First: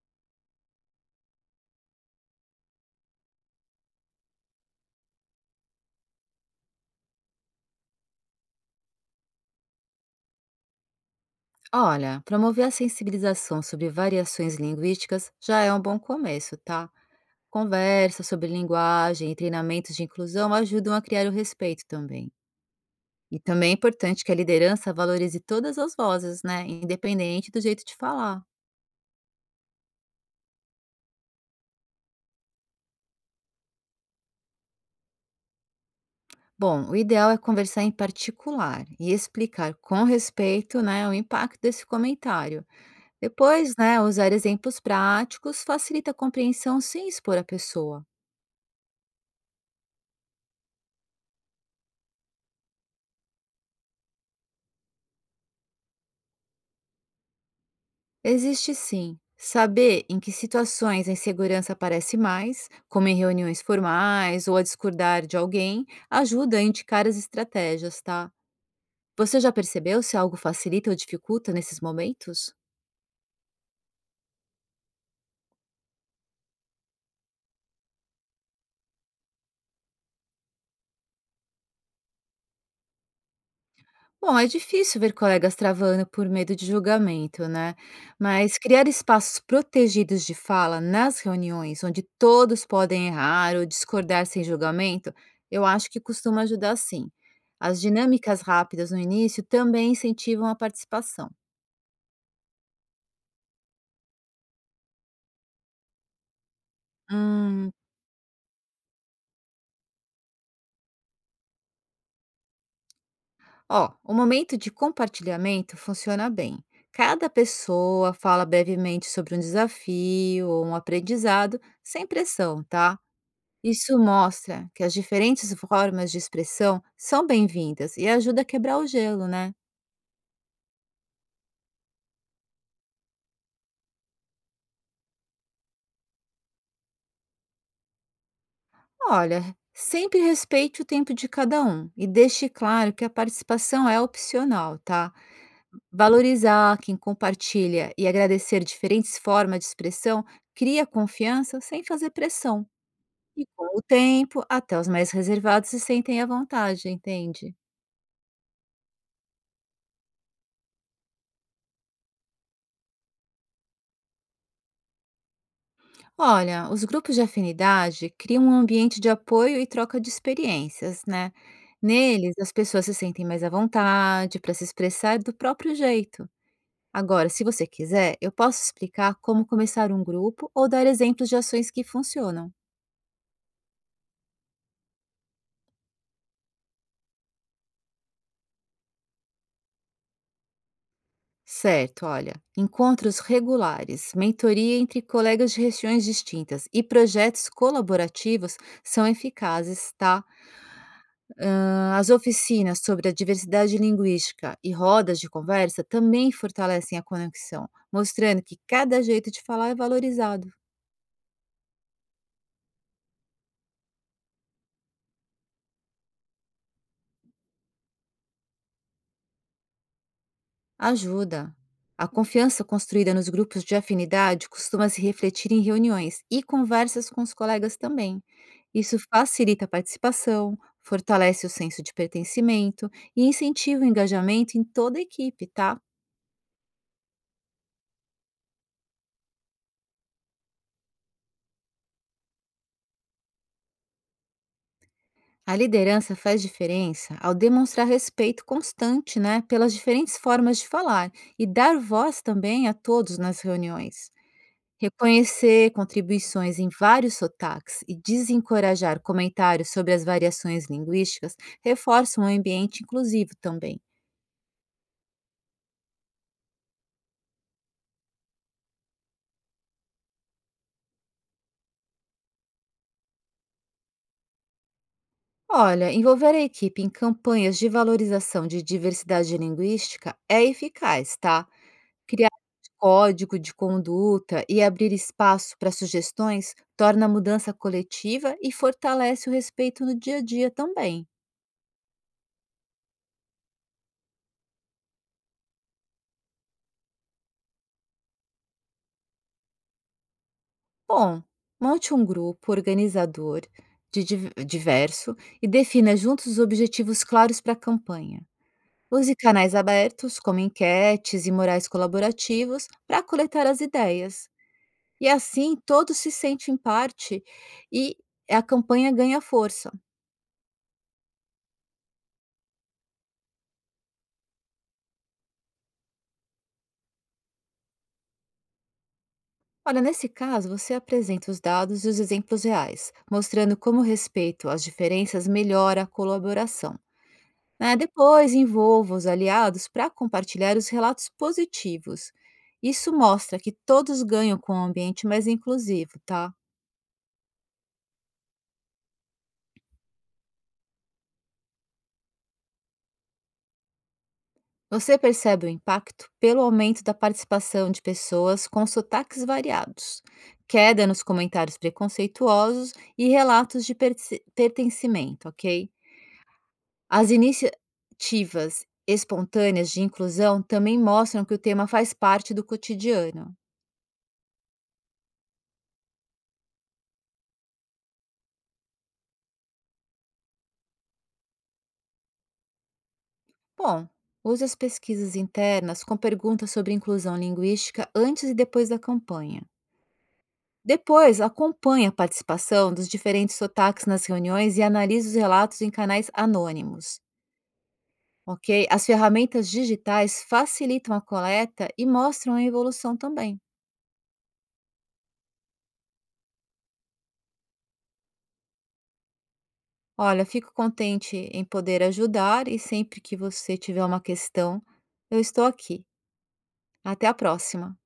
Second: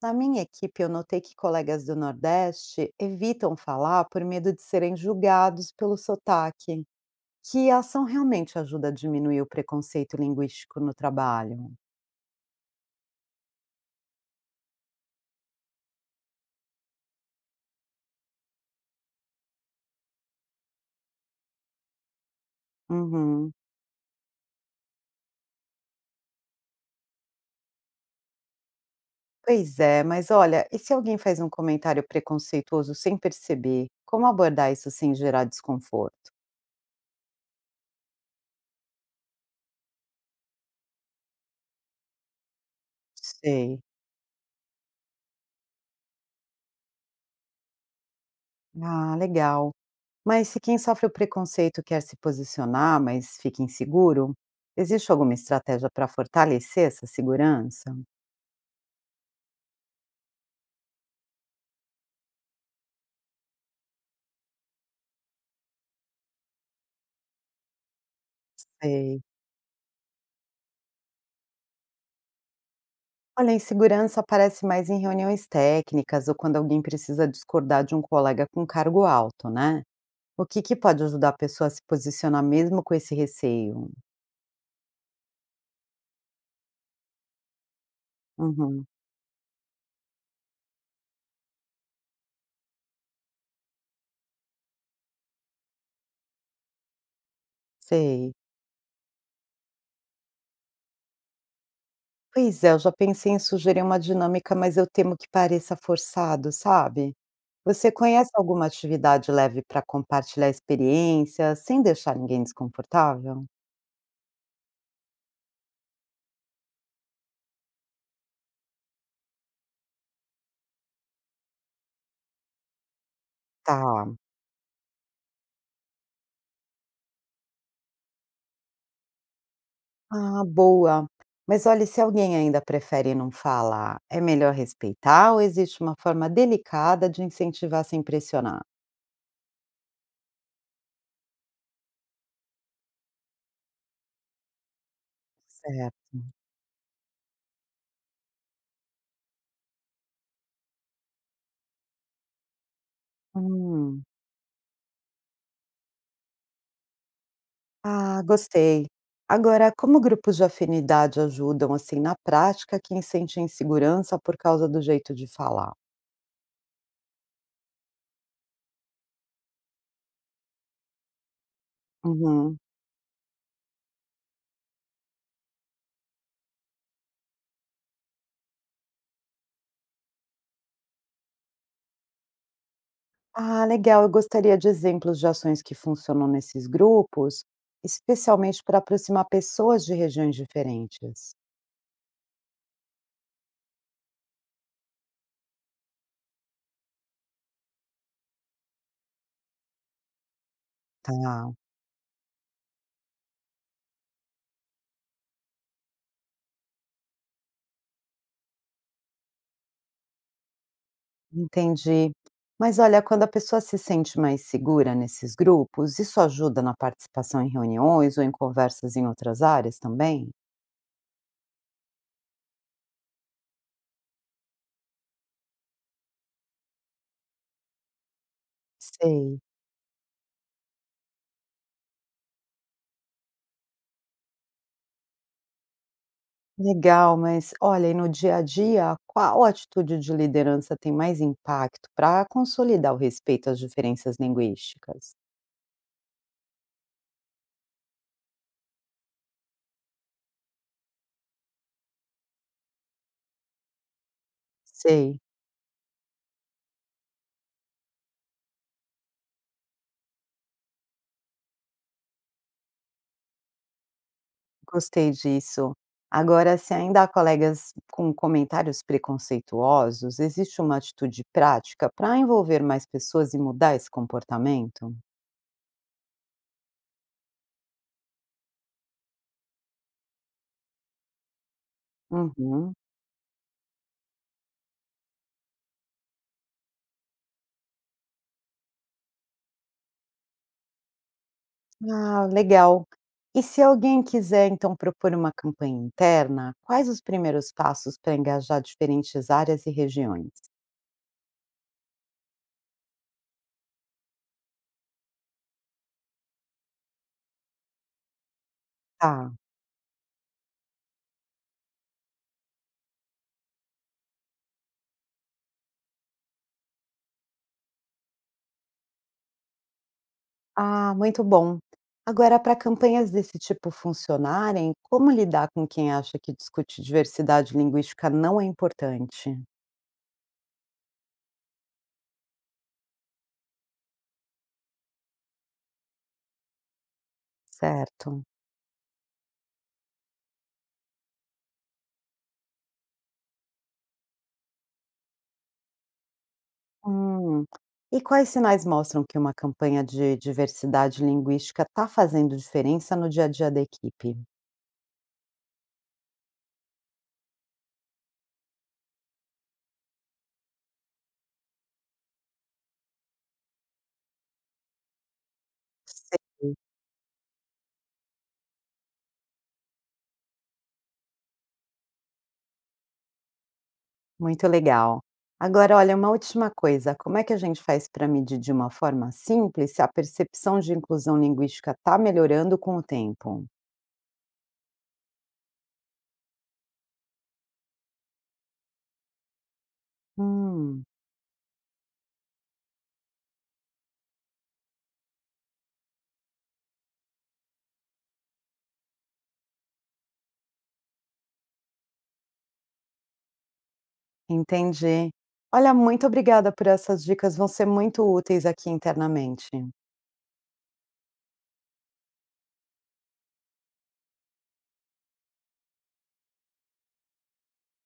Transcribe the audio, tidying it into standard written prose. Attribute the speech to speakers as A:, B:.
A: Na minha equipe, eu notei que colegas do Nordeste evitam falar por medo de serem julgados pelo sotaque. Que ação realmente ajuda a diminuir o preconceito linguístico no trabalho?
B: Olha, promover a sensibilização sobre variações linguísticas já é um bom começo, tá? Conversa sobre linguagem e treinamentos de inclusão ajudam a criar o respeito também. E
A: Uhum.
B: também é importante que a liderança valorize todas as vozes, né? Independente do jeito de falar.
A: Pois é, mas olha, e se alguém faz um comentário preconceituoso sem perceber, como abordar isso sem gerar desconforto?
B: Bom, o ideal é conversar em particular e explicar com respeito, né, o impacto desse comentário. Depois,
A: Sei.
B: né, usar exemplos práticos facilita a compreensão sem expor a pessoa.
A: Ah, legal. Mas se quem sofre o preconceito quer se posicionar, mas fica inseguro, existe alguma estratégia para fortalecer essa segurança?
B: Existe sim. Saber em que situações a insegurança aparece mais, como em reuniões formais ou a discordar de alguém, ajuda a indicar as estratégias, tá?
A: Sei.
B: Você já percebeu se algo facilita ou dificulta nesses momentos?
A: Olha, a insegurança aparece mais em reuniões técnicas ou quando alguém precisa discordar de um colega com cargo alto, né? O que que pode ajudar a pessoa a se posicionar mesmo com esse receio?
B: Bom, é difícil ver colegas travando por medo de julgamento, né? Mas
A: Uhum,
B: criar espaços protegidos de fala nas reuniões, onde todos podem errar ou discordar sem julgamento, eu acho que costuma ajudar sim. As
A: sei.
B: dinâmicas rápidas no início também incentivam a participação.
A: Pois é, eu já pensei em sugerir uma dinâmica, mas eu temo que pareça forçado, sabe?
B: Hum,
A: Você conhece alguma atividade leve para compartilhar experiências sem deixar ninguém desconfortável?
B: ó, o momento de compartilhamento funciona bem. Cada pessoa fala brevemente sobre um desafio ou um aprendizado, sem pressão, tá? Isso
A: Tá.
B: mostra que as diferentes formas de expressão são bem-vindas e ajuda a quebrar o gelo, né?
A: Ah, boa. Mas olha, se alguém ainda prefere não falar, é melhor respeitar ou existe uma forma delicada de incentivar sem pressionar?
B: Olha, sempre respeite o tempo de cada um e deixe claro que a participação é opcional, tá?
A: Certo.
B: Valorizar quem compartilha e agradecer diferentes formas de expressão cria confiança sem fazer pressão. E com o
A: Hum,
B: tempo, até os mais reservados se sentem à vontade, entende?
A: ah, gostei. Agora, como grupos de afinidade ajudam, assim, na prática, quem sente insegurança por causa do jeito de falar?
B: Olha, os grupos de afinidade criam um ambiente de apoio e troca de experiências, né? Neles, as
A: Uhum.
B: pessoas se sentem mais à vontade para se expressar do próprio jeito. Agora, se você quiser, eu posso explicar como começar um grupo ou dar exemplos de ações que funcionam.
A: Ah, legal. Eu gostaria de exemplos de ações que funcionam nesses grupos, especialmente para aproximar pessoas de regiões diferentes.
B: Certo, olha, encontros regulares, mentoria entre colegas de regiões distintas e projetos colaborativos são eficazes, tá?
A: Tá.
B: Ah, as oficinas sobre a diversidade linguística e rodas de conversa também fortalecem a conexão, mostrando que cada jeito de falar é valorizado.
A: Entendi. Mas olha, quando a pessoa se sente mais segura nesses grupos, isso ajuda na participação em reuniões ou em conversas em outras áreas também?
B: Ajuda. A confiança construída nos grupos de afinidade costuma se refletir em reuniões e conversas com os colegas também. Isso
A: Sei.
B: facilita a participação, fortalece o senso de pertencimento e incentiva o engajamento em toda a equipe, tá?
A: Legal, mas olha, e no dia a dia, qual atitude de liderança tem mais impacto para consolidar o respeito às diferenças linguísticas?
B: A liderança faz diferença ao demonstrar respeito constante, né, pelas diferentes formas de falar e dar voz também a todos nas reuniões.
A: Sei.
B: Reconhecer contribuições em vários sotaques e desencorajar comentários sobre as variações linguísticas reforça um ambiente inclusivo também.
A: Gostei disso. Agora, se ainda há colegas com comentários preconceituosos, existe uma atitude prática para envolver mais pessoas e mudar esse comportamento?
B: Olha, envolver a equipe em campanhas de valorização de diversidade linguística é eficaz, tá? Criar
A: Uhum.
B: código de conduta e abrir espaço para sugestões torna a mudança coletiva e fortalece o respeito no dia a dia também.
A: Ah, legal. E se alguém quiser, então, propor uma campanha interna, quais os primeiros passos para engajar diferentes áreas e regiões?
B: Bom, monte um grupo organizador de diverso e defina juntos os objetivos claros para a campanha. Use
A: Tá.
B: canais abertos, como enquetes e morais colaborativos, para coletar as ideias. E assim todos se sentem parte e a campanha ganha força.
A: Ah, muito bom. Agora, para campanhas desse tipo funcionarem, como lidar com quem acha que discutir diversidade linguística não é importante?
B: Olha, nesse caso, você apresenta os dados e os exemplos reais, mostrando como o respeito às diferenças melhora a colaboração, né?
A: Certo.
B: Depois, envolva os aliados para compartilhar os relatos positivos. Isso mostra que todos ganham com um ambiente mais inclusivo, tá?
A: Hum. E quais sinais mostram que uma campanha de diversidade linguística está fazendo diferença no dia a dia da equipe?
B: Você percebe o impacto pelo aumento da participação de pessoas com sotaques variados, queda nos comentários preconceituosos e relatos de pertencimento, ok?
A: Sei.
B: As iniciativas espontâneas de inclusão também mostram que o tema faz parte do cotidiano.
A: Muito legal. Agora, olha, uma última coisa: como é que a gente faz para medir de uma forma simples se a percepção de inclusão linguística está melhorando com o tempo?
B: Bom, use as pesquisas internas com perguntas sobre inclusão linguística antes e depois da campanha.
A: Hum,
B: Depois, acompanhe a participação dos diferentes sotaques nas reuniões e analise os relatos em canais anônimos. Ok? As ferramentas digitais facilitam a coleta e mostram a evolução também.
A: entendi. Olha, muito obrigada por essas dicas, vão ser muito úteis aqui internamente.
B: Olha, fico contente em poder ajudar e sempre que você tiver uma questão, eu estou aqui. Até a próxima.